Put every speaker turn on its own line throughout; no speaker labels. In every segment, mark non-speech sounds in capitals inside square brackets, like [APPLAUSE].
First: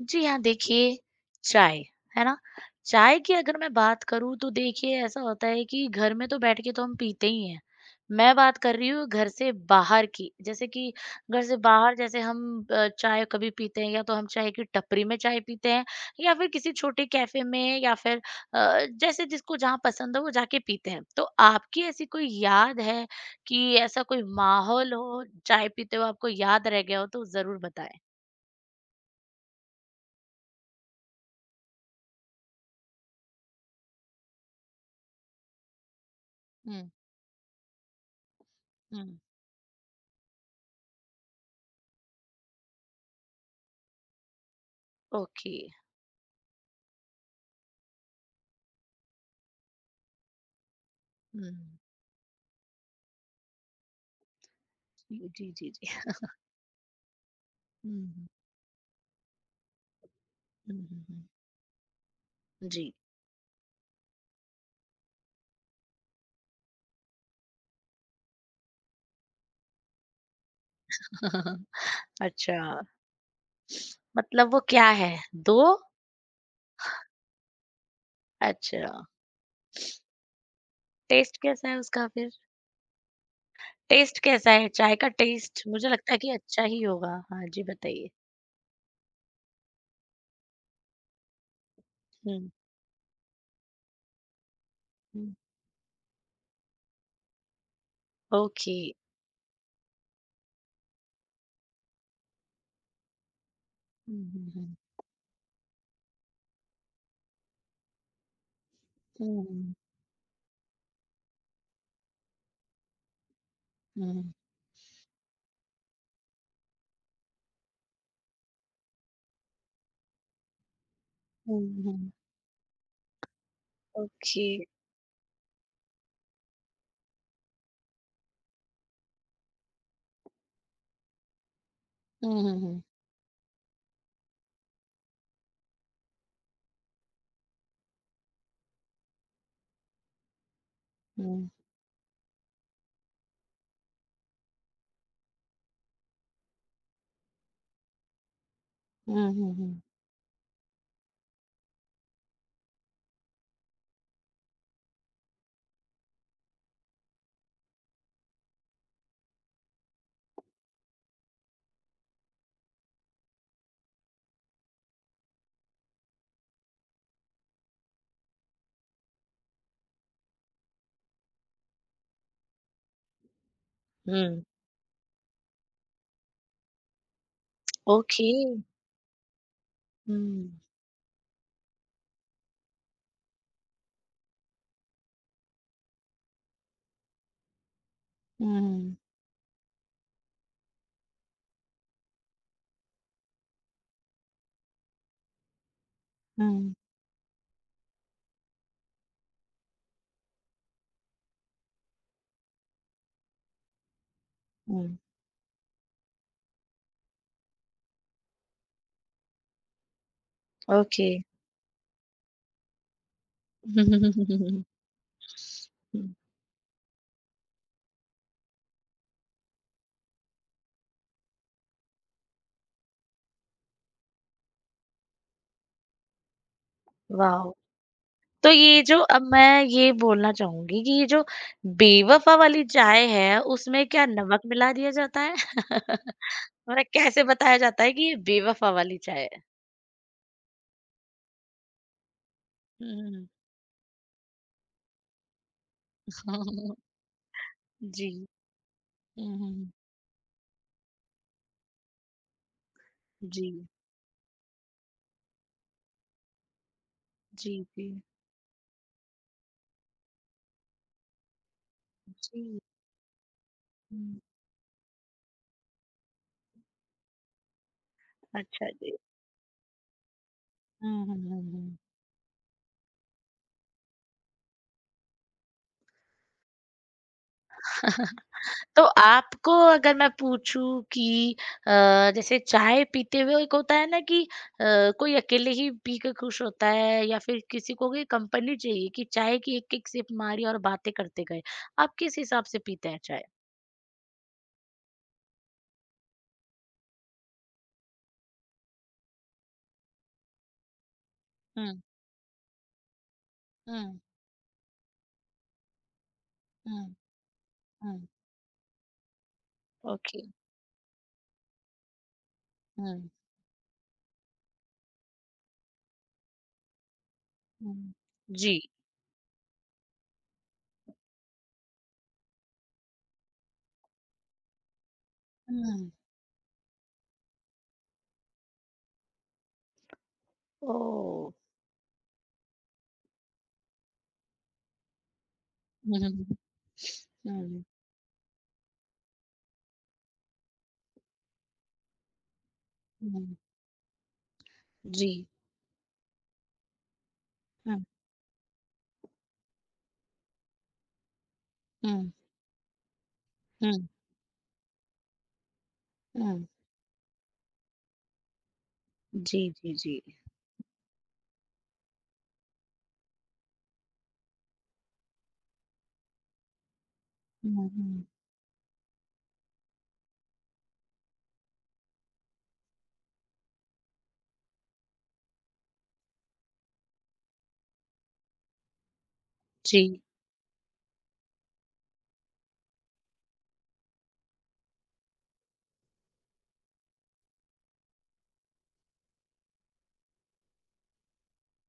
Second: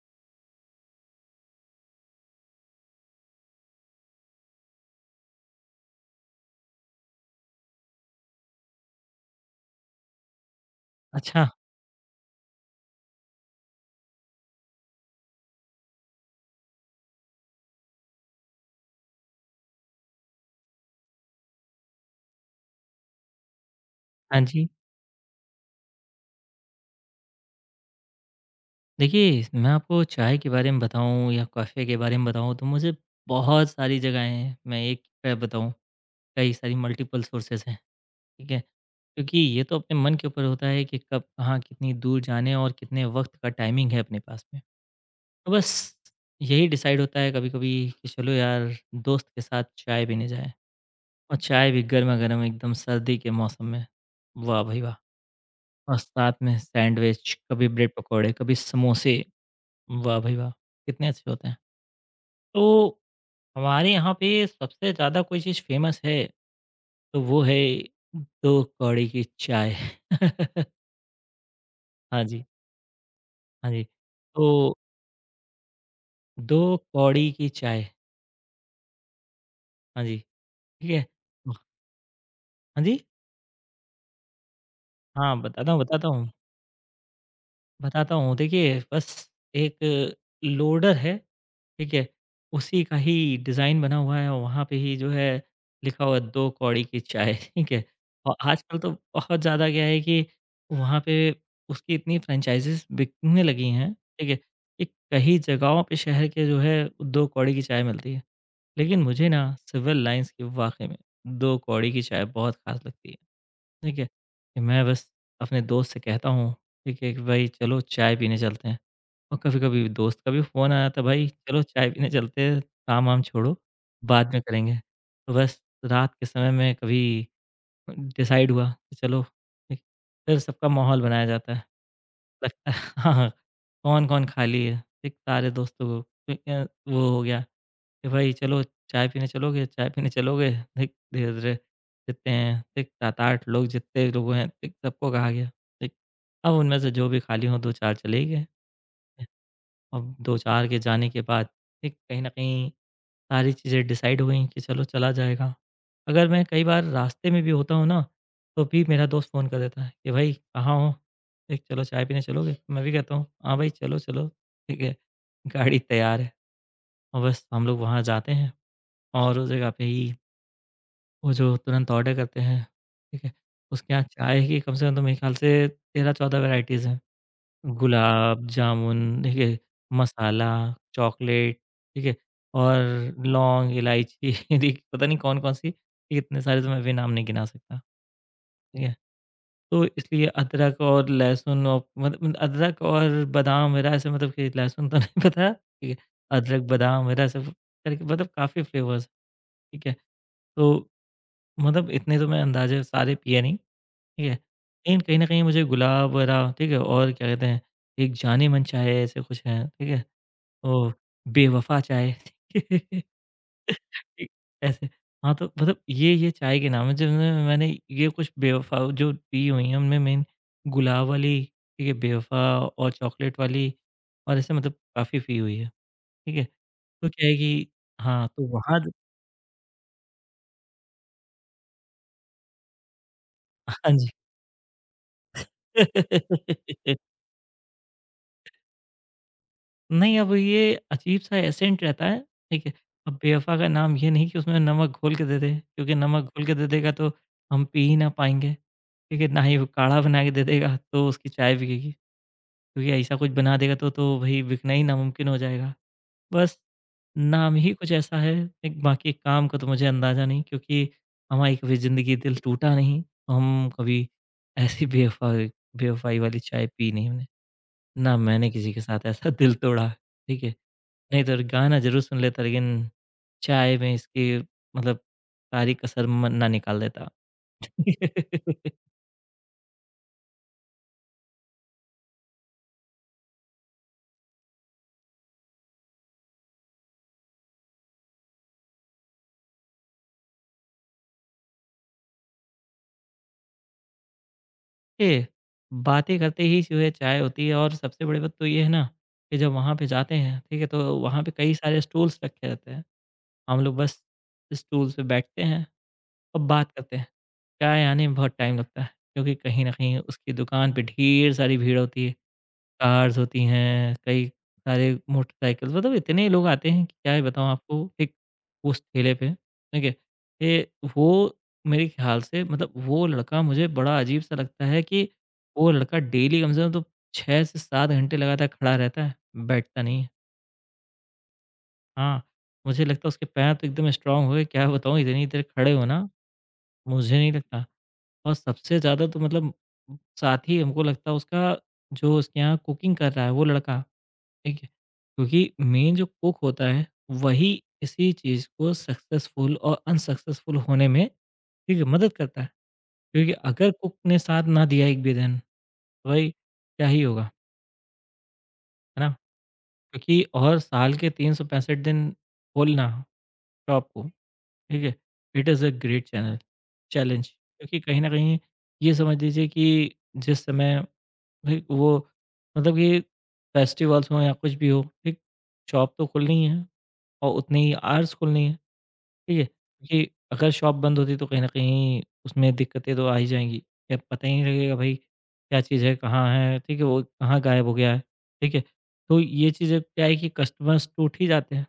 जी हाँ, देखिए चाय, है ना? चाय की अगर मैं बात करूँ तो देखिए ऐसा होता है कि घर में तो बैठ के तो हम पीते ही हैं। मैं बात कर रही हूँ घर से बाहर की, जैसे कि घर
अच्छा,
से बाहर जैसे हम चाय कभी पीते हैं या तो हम चाय की टपरी में चाय पीते हैं या फिर किसी छोटे कैफ़े में या फिर जैसे जिसको जहाँ पसंद हो वो जाके पीते हैं। तो आपकी ऐसी कोई याद है कि ऐसा कोई
हाँ जी।
माहौल हो चाय पीते हुए आपको याद रह गया हो तो ज़रूर बताएँ?
देखिए, मैं आपको चाय के बारे में बताऊँ या कॉफ़ी के बारे में बताऊँ तो मुझे बहुत सारी जगहें हैं। मैं एक क्या बताऊँ, कई सारी
हुँ,
मल्टीपल सोर्सेज़ हैं, ठीक है?
हुँ।
क्योंकि ये तो अपने मन के ऊपर होता है कि कब, कहाँ, कितनी दूर जाने और कितने वक़्त का टाइमिंग है अपने पास में। तो
ओके।
बस यही डिसाइड होता है कभी-कभी कि चलो यार, दोस्त के साथ चाय पीने जाएँ और
हुँ।
चाय भी गरमा-गरम एकदम सर्दी के मौसम में। वाह भाई वाह!
जी, जी, जी,
और
जी।
साथ में सैंडविच, कभी ब्रेड
हुँ, हुँ।
पकौड़े, कभी समोसे। वाह भाई वाह!
हुँ, हुँ,
कितने
हुँ।
अच्छे होते हैं।
जी।
तो हमारे यहाँ पे सबसे ज़्यादा कोई चीज़ फ़ेमस है, तो वो है 2 कौड़ी की चाय। [LAUGHS]
[LAUGHS]
हाँ जी,
अच्छा,
हाँ जी।
मतलब वो
तो
क्या है? 2
2 कौड़ी की चाय,
अच्छा,
हाँ जी, ठीक है।
टेस्ट कैसा है उसका फिर?
हाँ जी,
टेस्ट कैसा है? चाय का
हाँ
टेस्ट
बताता हूँ,
मुझे
बताता
लगता है
हूँ,
कि अच्छा ही होगा। हाँ जी, बताइए?
बताता हूँ। देखिए बस एक लोडर है, ठीक है?
हुँ,
उसी का ही डिज़ाइन बना हुआ है और वहाँ पे ही जो है
हुँ।
लिखा हुआ है 2 कौड़ी की चाय, [LAUGHS] ठीक है? और आजकल
ओके।
तो बहुत ज़्यादा क्या है कि वहाँ पे उसकी इतनी फ्रैंचाइज़ीज़ बिकने लगी हैं,
हुँ,
ठीक है?
हुँ, हुँ।
कि कई जगहों पे शहर के जो है 2 कौड़ी की चाय मिलती है। लेकिन मुझे ना सिविल लाइन्स की वाक़ई में 2 कौड़ी की चाय बहुत ख़ास लगती है, ठीक है?
हुँ,
कि मैं बस अपने दोस्त से कहता हूँ, ठीक है, कि भाई चलो चाय पीने चलते हैं। और कभी-कभी दोस्त का भी फ़ोन आया था, "भाई
हुँ,
चलो चाय
हुँ,
पीने
हुँ।
चलते हैं, काम-वाम छोड़ो, बाद में
ओके।
करेंगे।" तो बस रात के समय में कभी डिसाइड हुआ कि चलो ठीक, फिर सबका माहौल बनाया जाता है।
हुँ, हुँ,
लगता है
हुँ।
[LAUGHS] हाँ, हाँ, कौन-कौन खाली है, ठीक, सारे दोस्तों को ठीक है, वो हो गया कि भाई चलो चाय पीने चलोगे, ठीक,
हुँ।
धीरे-धीरे जितने हैं, ठीक, 7-8 लोग जितने लोग हैं, ठीक, सबको कहा गया, ठीक। अब उनमें से जो भी खाली हों 2-4 चले ही गए।
हुँ, हुँ, हुँ।
अब 2-4 के जाने के बाद ठीक कहीं न कहीं सारी चीज़ें डिसाइड हो गई कि चलो चला जाएगा। अगर मैं कई बार रास्ते में भी होता हूँ ना, तो भी मेरा दोस्त फ़ोन कर देता है कि भाई कहाँ हो? एक चलो चाय पीने चलोगे? मैं भी कहता हूँ, हाँ भाई चलो, चलो ठीक है। गाड़ी तैयार है और बस हम लोग वहाँ जाते हैं और उस जगह पे ही वो जो तुरंत ऑर्डर करते हैं, ठीक है? उसके यहाँ
हुँ,
चाय की कम से कम तो मेरे ख्याल से 13-14 वैराइटीज़ हैं।
ओके।
गुलाब
हुँ,
जामुन, ठीक है, मसाला,
हुँ,
चॉकलेट, ठीक है, और लौंग, इलायची [LAUGHS] देखिए पता नहीं कौन-कौन सी, ठीक, इतने सारे तो मैं भी नाम नहीं गिना सकता। ठीक है? तो इसलिए अदरक और लहसुन औ मतलब अदरक और बादाम वगैरह ऐसे मतलब कि लहसुन तो [LAUGHS] नहीं पता, ठीक है,
हुँ,
अदरक,
हुँ,
बादाम वगैरह सब करके मतलब काफ़ी फ्लेवर्स, ठीक है। तो मतलब इतने तो मैं अंदाज़े सारे पिए नहीं। ठीक है?
हुँ,
लेकिन कहीं न कहीं मुझे गुलाब वगैरह ठीक है? और क्या कहते हैं, एक जाने-मन चाहे ऐसे कुछ है, ठीक है? तो
ओके।
बेवफ़ा चाय [LAUGHS] ठीक,
[LAUGHS]
ऐसे हाँ, तो मतलब ये
हुँ।
ये चाय के नाम हैं जिनमें मैंने ये कुछ बेवफ़ा जो पी हुई हैं उनमें मेन गुलाब वाली, ठीक है? बेवफ़ा और चॉकलेट वाली और ऐसे मतलब काफ़ी पी हुई है, ठीक है? तो क्या है
वाओ!
कि हाँ, तो
तो
वहाँ
ये
[LAUGHS]
जो अब मैं ये बोलना चाहूँगी कि ये जो बेवफ़ा वाली चाय है, उसमें
हाँ
क्या
जी।
नमक मिला दिया जाता है? [LAUGHS] मतलब
[LAUGHS]
कैसे बताया जाता है कि ये बेवफ़ा वाली चाय है?
नहीं, अब ये अजीब-सा एसेंट रहता है, ठीक है? अब
हुँ,
बेवफ़ा का नाम ये नहीं कि उसमें नमक घोल के दे दे, क्योंकि नमक घोल के दे
हुँ।
देगा
[LAUGHS]
तो हम पी ही ना
जी।
पाएँगे, ठीक है?
हुँ,
ना ही वो
हुँ।
काढ़ा बना के दे देगा तो उसकी चाय बिकेगी, क्योंकि ऐसा कुछ
जी।
बना देगा तो भई बिकना ही नामुमकिन हो जाएगा। बस नाम
जी,
ही
जी।
कुछ ऐसा है, एक बाकी काम का तो मुझे अंदाज़ा नहीं क्योंकि हमारी कभी ज़िंदगी दिल
जी।
टूटा नहीं, तो हम कभी
हुँ।
ऐसी बेवफ़ा बेवफ़ाई वाली चाय पी नहीं हमने। ना मैंने
अच्छा
किसी के
जी।
साथ ऐसा दिल तोड़ा, ठीक है?
हुँ, हुँ,
नहीं तो
हुँ, हुँ।
गाना ज़रूर सुन लेता लेकिन चाय में इसकी मतलब सारी कसर मन ना निकाल देता। [LAUGHS]
तो आपको अगर मैं पूछूँ कि अ, जैसे चाय पीते हुए एक होता है ना कि अ, कोई अकेले ही पी के खुश होता है या फिर किसी को कोई कंपनी चाहिए कि चाय की एक एक सिप मारी और बातें करते गए आप किस हिसाब से पीते हैं चाय।
ये बातें करते ही जो है चाय होती है और सबसे बड़ी बात तो ये है ना कि जब वहाँ पे जाते हैं, ठीक है? तो वहाँ पे कई सारे
हम्म।
स्टूल्स रखे रहते हैं। हम लोग
हम्म।
बस स्टूल पे बैठते हैं और बात
हम्म।
करते हैं। चाय आने
हम्म।
में बहुत टाइम लगता है क्योंकि कहीं न कहीं
ओके।
उसकी दुकान पे ढेर सारी भीड़ होती है।
हम्म।
कार्स होती हैं, कई सारे मोटरसाइकिल मतलब इतने लोग आते हैं कि क्या ही बताऊँ आपको,
हम्म।
ठीक
जी।
उस ठेले पे, ठीक है? ये वो मेरे ख़्याल से मतलब वो लड़का मुझे बड़ा अजीब-सा लगता है कि वो
हम्म।
लड़का डेली कम से कम तो 6 से 7 घंटे लगातार खड़ा रहता है, बैठता नहीं है।
ओ।
हाँ, मुझे लगता है उसके पैर तो एकदम स्ट्रॉन्ग हो गए, क्या बताऊँ इतनी देर खड़े होना,
हम्म,
मुझे नहीं
हम्म,
लगता और सबसे ज़्यादा तो मतलब साथ ही हमको लगता है उसका जो उसके यहाँ कुकिंग कर रहा है
हम्म,
वो लड़का, ठीक है?
जी।
क्योंकि मेन जो कुक होता है वही
हम्म,
इसी चीज़ को सक्सेसफुल और अनसक्सेसफुल होने में ठीक है
हम्म,
मदद करता है। क्योंकि अगर
हम्म,
कुक ने साथ ना दिया एक भी दिन तो भाई
हम्म,
क्या ही होगा, है ना?
जी जी जी।
क्योंकि और साल के 365 दिन खोलना शॉप को ठीक है, it is a great channel challenge
हम्म,
क्योंकि कहीं
हम्म,
न कहीं ये समझ लीजिए कि जिस समय भाई वो मतलब कि फेस्टिवल्स हों या कुछ भी हो, ठीक? शॉप तो खुलनी ही है। और उतने ही आर्स खुलनी है, ठीक है?
जी।
क्योंकि अगर शॉप बंद होती तो कहीं न कहीं उसमें दिक्कतें तो आ ही जाएँगी। क्या पता ही नहीं लगेगा भाई क्या चीज़ है, कहाँ है, ठीक है? वो कहाँ गायब हो गया है, ठीक है? तो ये चीज़ें क्या है कि कस्टमर्स टूट ही जाते हैं,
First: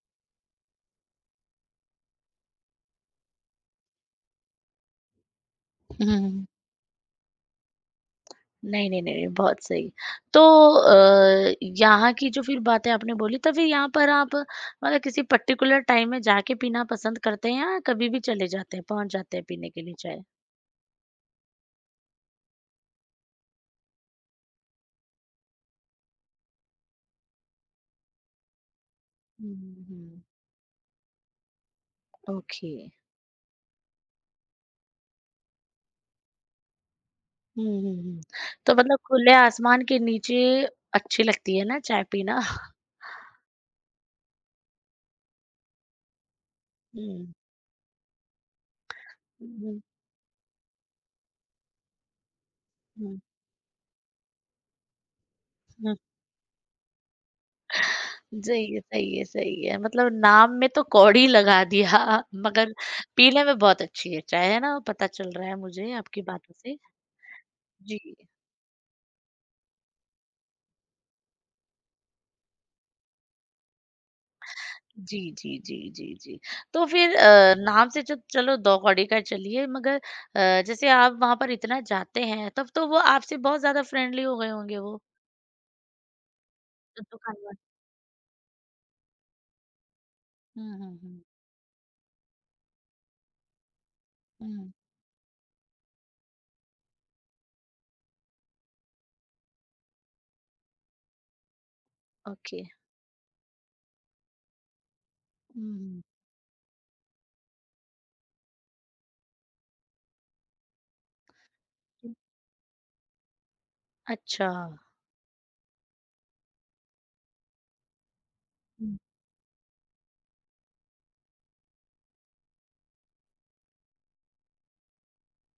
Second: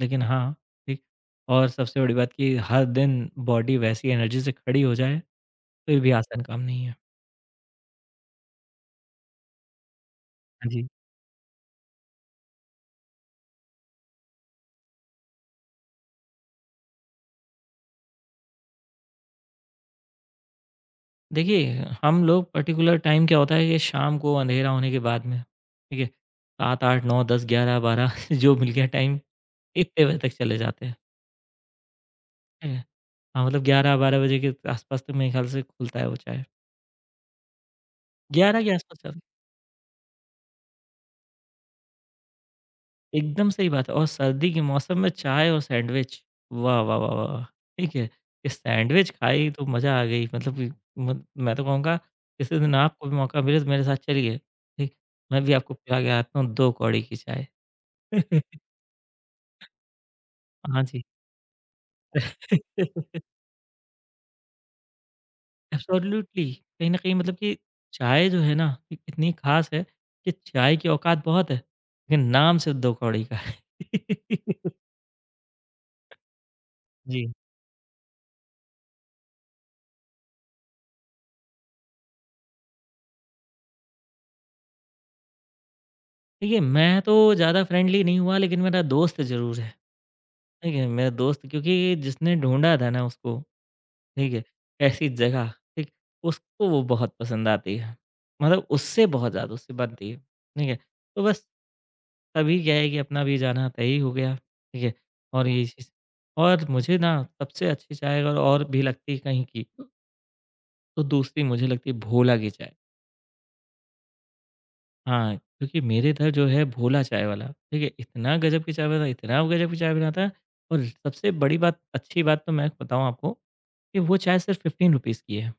लेकिन हाँ, ठीक और सबसे बड़ी बात कि हर दिन बॉडी वैसी एनर्जी से खड़ी हो जाए, तो ये भी आसान
हम्म।
काम नहीं है।
नहीं, नहीं, नहीं, नहीं, बहुत सही। तो
हाँ जी।
यहाँ की जो फिर बातें आपने बोली, तो फिर यहाँ पर आप मतलब किसी पर्टिकुलर टाइम में जाके पीना पसंद करते हैं या कभी भी चले जाते हैं, पहुँच जाते हैं पीने के लिए चाय?
देखिए, हम लोग पर्टिकुलर टाइम क्या होता है कि शाम को अंधेरा होने के बाद में, ठीक है? 7, 8, 9, 10, 11, 12 [LAUGHS] जो मिल गया टाइम
हुँ, हुँ,
1 बजे
हुँ।
तक चले जाते हैं, ठीक
ओके।
है? हाँ, मतलब 11-12 बजे के आसपास तो मेरे ख्याल से खुलता है वो चाय,
हुँ, हुँ, हुँ।
11 के
तो
आसपास
मतलब
चल
खुले आसमान के नीचे अच्छी लगती है ना चाय पीना?
एकदम सही बात है और सर्दी के मौसम में चाय और सैंडविच, वाह, वाह, वाह, वाह!
हुँ।
वाह, ठीक है, ये सैंडविच खाई
हुँ,
तो
हुँ,
मज़ा आ गई मतलब कि म मैं तो कहूँगा किसी दिन आपको भी मौका मिले तो मेरे साथ चलिए, ठीक? मैं भी आपको
हुँ।
पिला के आता हूँ 2 कौड़ी की चाय। [LAUGHS]
सही है, सही है, सही है। मतलब नाम में
हाँ
तो
जी।
कौड़ी लगा दिया मगर
[LAUGHS]
पीने में बहुत अच्छी है चाय, है ना? पता चल रहा है मुझे आपकी
एब्सोल्युटली
बातों से।
कहीं न कहीं मतलब कि
जी,
चाय जो है ना कि इतनी ख़ास है कि चाय की औकात बहुत है, लेकिन नाम सिर्फ़ 2 कौड़ी का है। [LAUGHS]
जी, जी, जी, जी, जी। तो फिर
जी,
नाम से जो चलो दो कौड़ी का चलिए मगर जैसे आप वहाँ पर इतना जाते हैं तब तो वो आपसे बहुत ज़्यादा फ्रेंडली हो गए होंगे वो
देखिए मैं
जो
तो
दुकान वाले?
ज़्यादा फ्रेंडली नहीं हुआ लेकिन मेरा दोस्त ज़रूर है, ठीक
हुँ,
है?
हुँ,
मेरा
हुँ,
दोस्त क्योंकि जिसने ढूँढा था ना उसको, ठीक है?
हुँ,
ऐसी जगह, ठीक? उसको वो बहुत पसंद आती है, मतलब उससे बहुत ज़्यादा उससे बनती है, ठीक है? तो बस
ओके।
तभी क्या है कि अपना भी जाना तय हो गया, ठीक है? और ये चीज़
हुँ,
और मुझे ना सबसे अच्छी चाय अगर और भी लगती है कहीं की, तो दूसरी मुझे लगती है
हुँ।
भोला की चाय।
अच्छा।
हाँ, क्योंकि मेरे इधर जो है भोला चाय वाला, ठीक है? इतना गज़ब की चाय
हुँ,
बनाता है, इतना गज़ब की चाय बनाता है और सबसे बड़ी बात, अच्छी बात तो मैं बताऊँ आपको, कि वो चाय सिर्फ़ ₹15 की है।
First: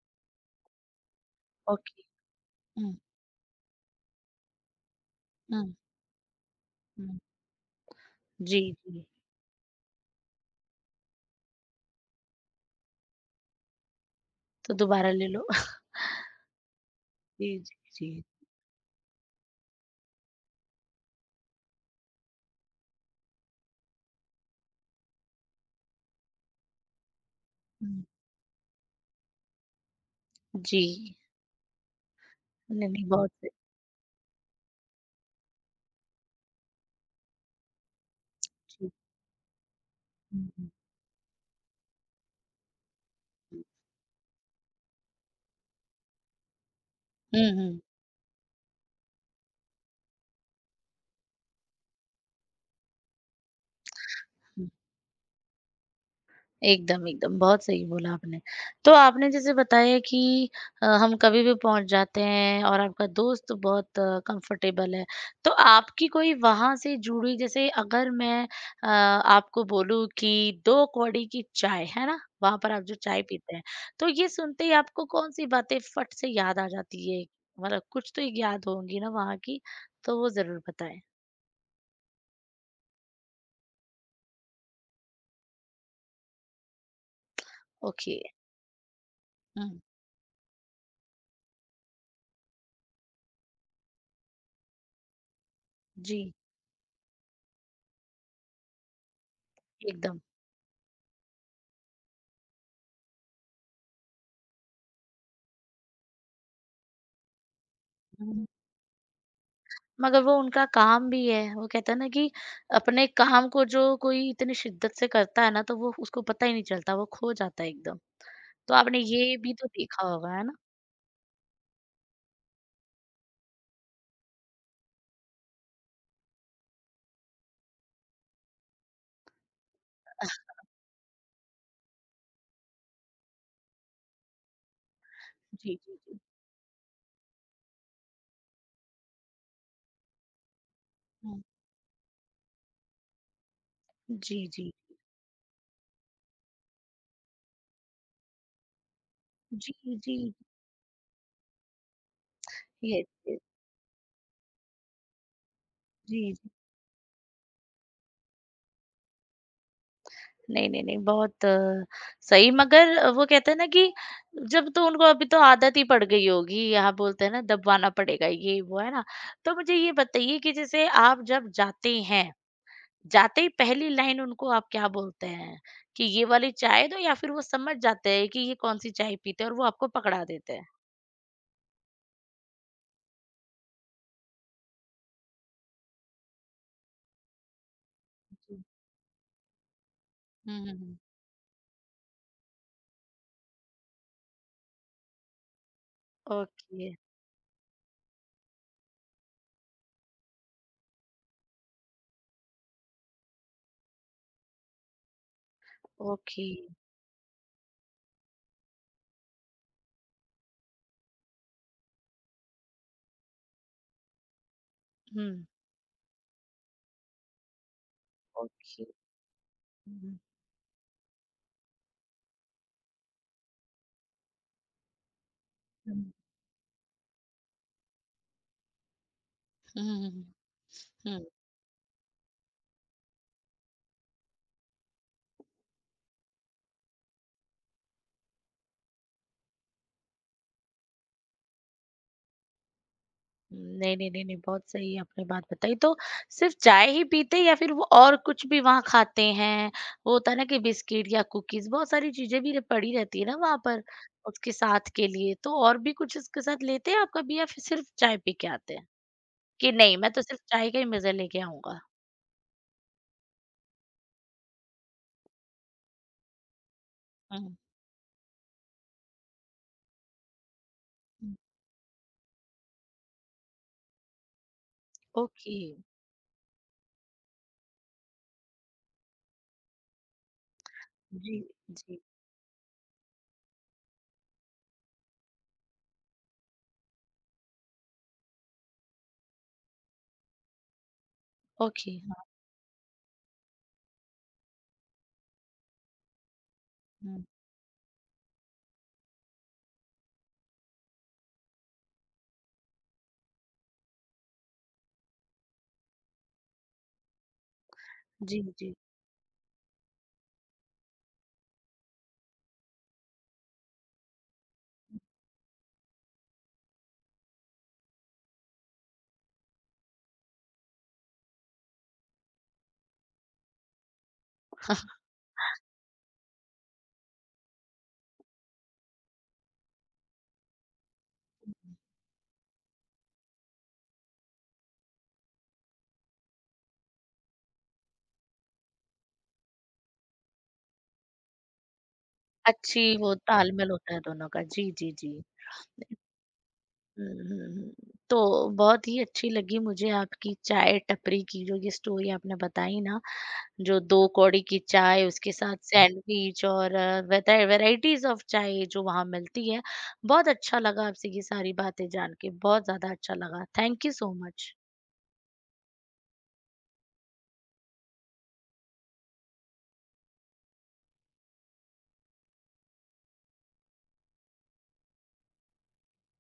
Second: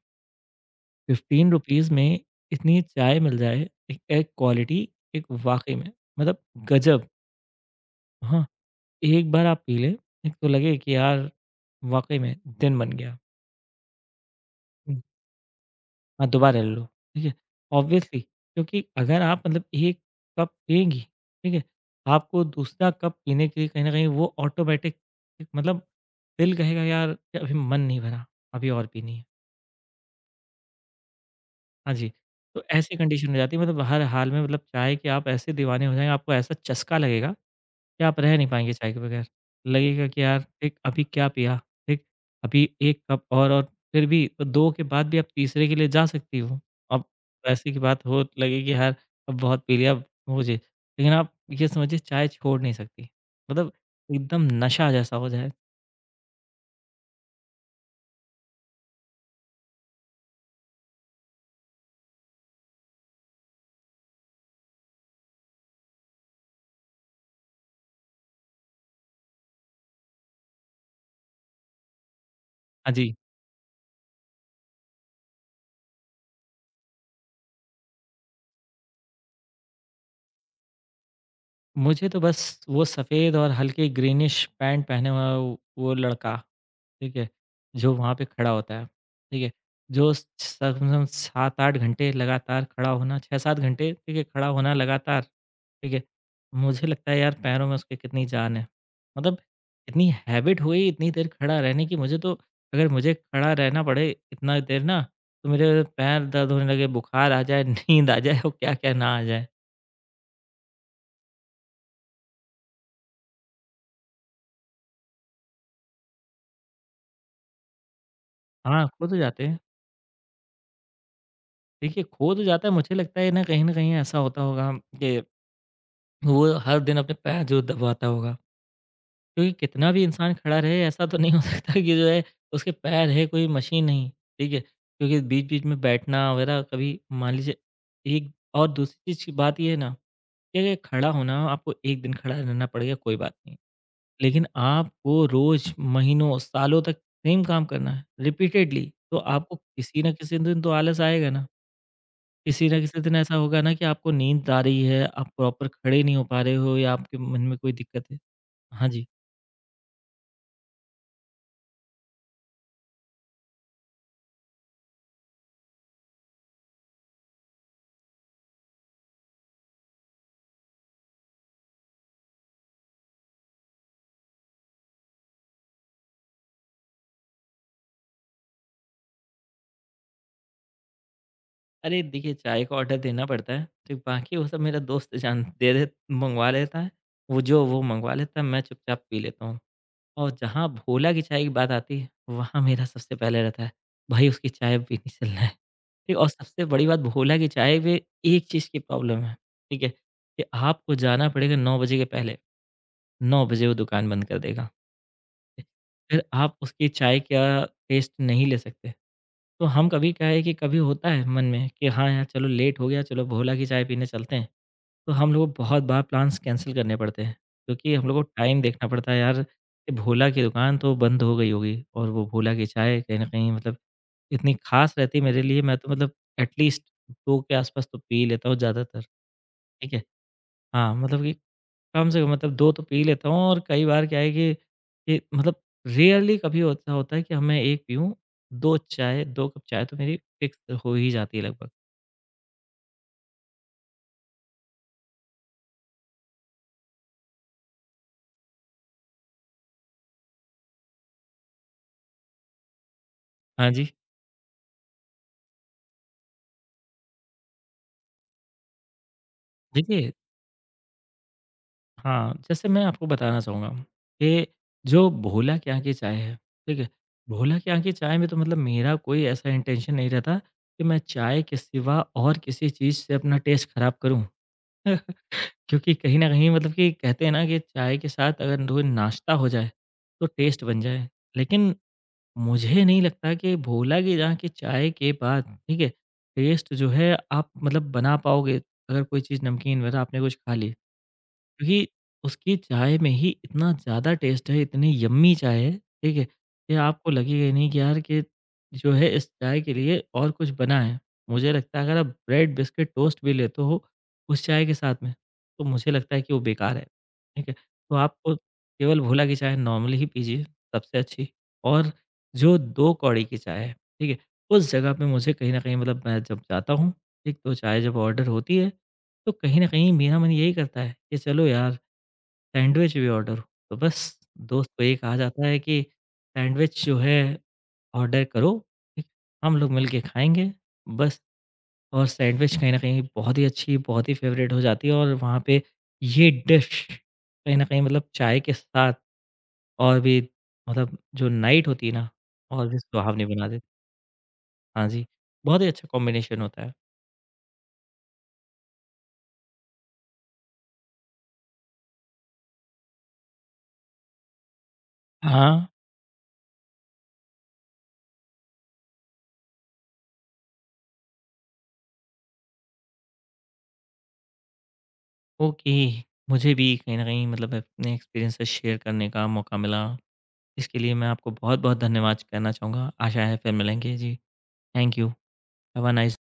₹15
ओके।
में इतनी
हुँ,
चाय मिल जाए, एक एक क्वालिटी, एक
हुँ,
वाक़ई में मतलब गज़ब।
हुँ।
हाँ,
जी, जी,
एक बार आप पी लें, एक तो लगे कि यार वाक़ई में दिन बन गया।
तो
हुँ,
दोबारा ले लो। [LAUGHS]
हाँ, दोबारा ले लो, ठीक है?
जी, जी,
ऑब्वियसली
जी।
क्योंकि अगर आप मतलब 1 कप पिएँगी, ठीक है? आपको दूसरा कप पीने के लिए कहीं न कहीं वो ऑटोमैटिक मतलब दिल कहेगा यार कि अभी मन नहीं
हुँ,
भरा, अभी और पीनी है।
जी।
हाँ जी, तो
नहीं,
ऐसी
नहीं
कंडीशन
बहुत
हो
सही।
जाती है मतलब हर हाल में मतलब चाय के आप ऐसे दीवाने हो जाएँगे, आपको ऐसा चस्का लगेगा कि आप रह नहीं पाएँगे
जी।
चाय के बगैर। लगेगा कि यार
हुँ, हुँ,
एक अभी क्या पिया, एक अभी 1 कप और
हुँ।
और फिर भी 2 के बाद भी आप तीसरे के लिए जा सकती हो। अब
हुँ,
पैसे
हुँ,
की बात हो लगेगी यार अब बहुत पी लिया अब हो जे लेकिन आप ये समझिए चाय छोड़ नहीं सकती। मतलब एकदम
हुँ।
नशा जैसा हो जाए।
एकदम, एकदम, बहुत सही बोला आपने। तो आपने जैसे बताया कि हम कभी भी पहुँच जाते हैं और आपका दोस्त बहुत कंफर्टेबल है। तो आपकी कोई वहाँ से जुड़ी जैसे अगर मैं आपको बोलूँ कि 2 कौड़ी की चाय, है ना? वहाँ पर आप
हाँ
जो
जी।
चाय पीते हैं, तो ये सुनते ही आपको कौन-सी बातें फट से याद आ जाती है? मतलब कुछ तो याद होंगी ना वहाँ की, तो वो ज़रूर बताएँ।
मुझे तो बस वो सफ़ेद और हल्के ग्रीनिश पैंट पहने हुआ वो लड़का, ठीक है? जो वहाँ
ओके।
पे खड़ा होता है, ठीक है?
हुँ।
जो स समझो 7-8 घंटे लगातार खड़ा होना 6-7 घंटे ठीक है, खड़ा होना लगातार, ठीक है?
जी,
मुझे लगता है यार पैरों में उसके कितनी जान है। मतलब इतनी
एकदम।
हैबिट हो गई इतनी देर खड़ा रहने की मुझे तो अगर मुझे खड़ा रहना पड़े इतना देर ना, तो मेरे पैर दर्द होने लगे, बुखार आ जाए, [LAUGHS] नींद आ जाए और क्या-क्या ना आ जाए।
मगर वो उनका काम भी है। वो कहते हैं ना कि अपने काम को जो कोई इतनी शिद्दत से करता है ना, तो वो उसको पता ही नहीं चलता, वो खो जाता है एकदम। तो
हाँ,
आपने
खो तो
ये
जाते
भी
हैं।
तो देखा होगा, है ना?
देखिए, खो तो जाता है, मुझे लगता है ना कहीं न कहीं ऐसा होता होगा कि वो हर दिन अपने पैर ज़रूर दबाता होगा। क्योंकि कितना भी इंसान खड़ा रहे, ऐसा तो नहीं हो सकता कि जो है उसके पैर है, कोई मशीन नहीं, ठीक है? क्योंकि बीच-बीच
जी,
में
जी, जी।
बैठना वगैरह कभी मान लीजिए एक और दूसरी चीज़ की बात ये है ना, कि अगर खड़ा होना
हुँ।
आपको 1 दिन खड़ा रहना पड़ेगा, कोई बात नहीं। लेकिन
जी, जी।
आपको रोज़, महीनों, सालों तक सेम काम करना है, रिपीटेडली, तो आपको
जी,
किसी न
जी।
किसी दिन तो आलस आएगा ना। किसी न किसी
यस,
दिन ऐसा
यस।
होगा ना कि आपको नींद आ रही है, आप प्रॉपर खड़े नहीं हो
जी,
पा
जी।
रहे हो या आपके मन में कोई दिक्कत है? हाँ जी।
नहीं, नहीं, नहीं, बहुत सही मगर वो कहते हैं ना कि जब तो उनको अभी तो आदत ही पड़ गई होगी, यहाँ बोलते हैं ना दबवाना पड़ेगा ये वो, है ना? तो मुझे ये बताइए कि जैसे आप जब जाते हैं जाते ही पहली लाइन उनको आप क्या बोलते हैं कि ये वाली चाय दो या फिर वो समझ जाते हैं कि ये कौन सी चाय पीते हैं और वो आपको पकड़ा देते हैं।
अरे! देखिए चाय का ऑर्डर देना पड़ता है, फिर बाकी वो सब मेरा दोस्त जान दे दे मँगवा लेता है। वो मँगवा लेता है,
जी।
मैं चुपचाप पी लेता हूँ। और जहाँ
हम्म। हम्म।
भोला की चाय की बात आती है, वहाँ मेरा सबसे पहले रहता है, भाई उसकी चाय पीनी चलना है। ठीक और सबसे बड़ी
ओके।
बात भोला की चाय में एक चीज़ की प्रॉब्लम है, ठीक है? कि आपको जाना पड़ेगा 9 बजे के पहले, 9 बजे वो दुकान बंद कर देगा। फिर
ओके।
आप उसकी चाय का टेस्ट नहीं ले सकते। तो हम कभी क्या है कि कभी होता है मन में कि हाँ यार चलो लेट हो गया, चलो भोला की चाय पीने चलते हैं। तो हम
हम्म।
लोगों को बहुत बार प्लान्स कैंसल करने पड़ते हैं क्योंकि हम लोगों को टाइम
ओके।
देखना पड़ता है यार कि
हम्म।
भोला की दुकान तो बंद हो गई होगी और वो भोला की चाय कहीं न कहीं मतलब इतनी ख़ास रहती है मेरे लिए मैं तो
हम्म।
मतलब एटलीस्ट 2 के आस-पास तो पी लेता हूँ ज़्यादातर, ठीक
हम्म।
है? हाँ, मतलब
हम्म,
कि कम से कम मतलब 2 तो पी लेता हूँ और कई बार क्या है कि मतलब रेयरली कभी होता होता है कि हाँ, मैं 1 पीऊँ, 2 चाय 2 कप चाय तो मेरी फिक्स हो ही जाती है लगभग।
नहीं, नहीं, नहीं, नहीं, बहुत सही आपने बात बताई। तो सिर्फ़ चाय ही पीते हैं या फिर वो और कुछ भी वहाँ खाते हैं? वो होता है ना कि बिस्किट या कुकीज़ बहुत सारी चीज़ें भी पड़ी रहती है ना वहाँ
हाँ
पर
जी।
उसके साथ के लिए। तो और भी कुछ उसके साथ लेते हैं आप कभी या फिर सिर्फ़ चाय पी के आते हैं? कि नहीं
देखिए
मैं तो सिर्फ़ चाय का ही मज़ा लेके आऊँगा?
हाँ, जैसे मैं आपको बताना चाहूँगा कि जो भोला के यहाँ की चाय है, ठीक है?
हुँ।
भोला के यहाँ की चाय में तो मतलब मेरा कोई ऐसा इंटेंशन नहीं रहता कि मैं
हुँ,
चाय के सिवा और किसी चीज़ से अपना टेस्ट खराब करूँ। [LAUGHS]
ओके।
क्योंकि कहीं न कहीं मतलब कि कहते हैं ना कि चाय के साथ अगर कोई नाश्ता हो जाए, तो टेस्ट बन जाए।
जी,
लेकिन
जी।
मुझे नहीं लगता कि भोला की जहाँ की चाय के बाद, ठीक है, टेस्ट जो है आप मतलब बना पाओगे, अगर कोई चीज़ नमकीन वगैरह आपने कुछ खा ली। क्योंकि
ओके, हाँ,
उसकी चाय में ही इतना ज़्यादा टेस्ट है, इतनी यम्मी चाय है, ठीक है? कि आपको
हुँ।
लगेगा ही नहीं कि यार कि जो है इस चाय के लिए और कुछ बना है। मुझे लगता है अगर आप ब्रेड, बिस्किट, टोस्ट भी लेते हो उस चाय के साथ में, तो मुझे लगता है कि वो बेकार है, ठीक है? तो आपको
जी, जी।
केवल भोला की चाय नॉर्मली ही पीजिए, सबसे अच्छी और जो 2 कौड़ी की चाय है, ठीक है? उस जगह पे मुझे कहीं न कहीं मतलब मैं जब जाता हूँ, एक तो चाय जब ऑर्डर होती है तो कहीं न कहीं मेरा मन यही करता है कि चलो यार सैंडविच भी ऑर्डर हो। तो बस दोस्त को ये कहा जाता है कि सैंडविच जो है ऑर्डर करो, ठीक, हम लोग मिल के खाएँगे बस और सैंडविच कहीं न कहीं बहुत ही अच्छी, बहुत ही फ़ेवरेट हो जाती है और वहाँ पे ये डिश कहीं न कहीं मतलब चाय के साथ और भी मतलब जो नाइट होती है ना और भी
अच्छी वो
सुहावनी बना देती
तालमेल होता है दोनों का। जी,
हाँ
जी,
जी,
जी।
बहुत ही अच्छा कॉम्बिनेशन होता है।
हुँ, हुँ, हुँ। तो बहुत ही अच्छी लगी मुझे आपकी चाय टपरी की जो ये स्टोरी आपने बताई ना, जो 2 कौड़ी की चाय उसके साथ हुँ।
हाँ।
सैंडविच और वेता वैराइटीज़ ऑफ चाय जो वहाँ मिलती है। बहुत अच्छा लगा आपसे ये सारी बातें जान के, बहुत ज़्यादा अच्छा लगा। Thank you so much.
Okay मुझे भी कहीं न कहीं मतलब अपने एक्सपीरियंसेस शेयर करने का मौका मिला। इसके लिए मैं आपको बहुत-बहुत धन्यवाद कहना चाहूँगा। आशा है फिर मिलेंगे। जी, thank you. Have a nice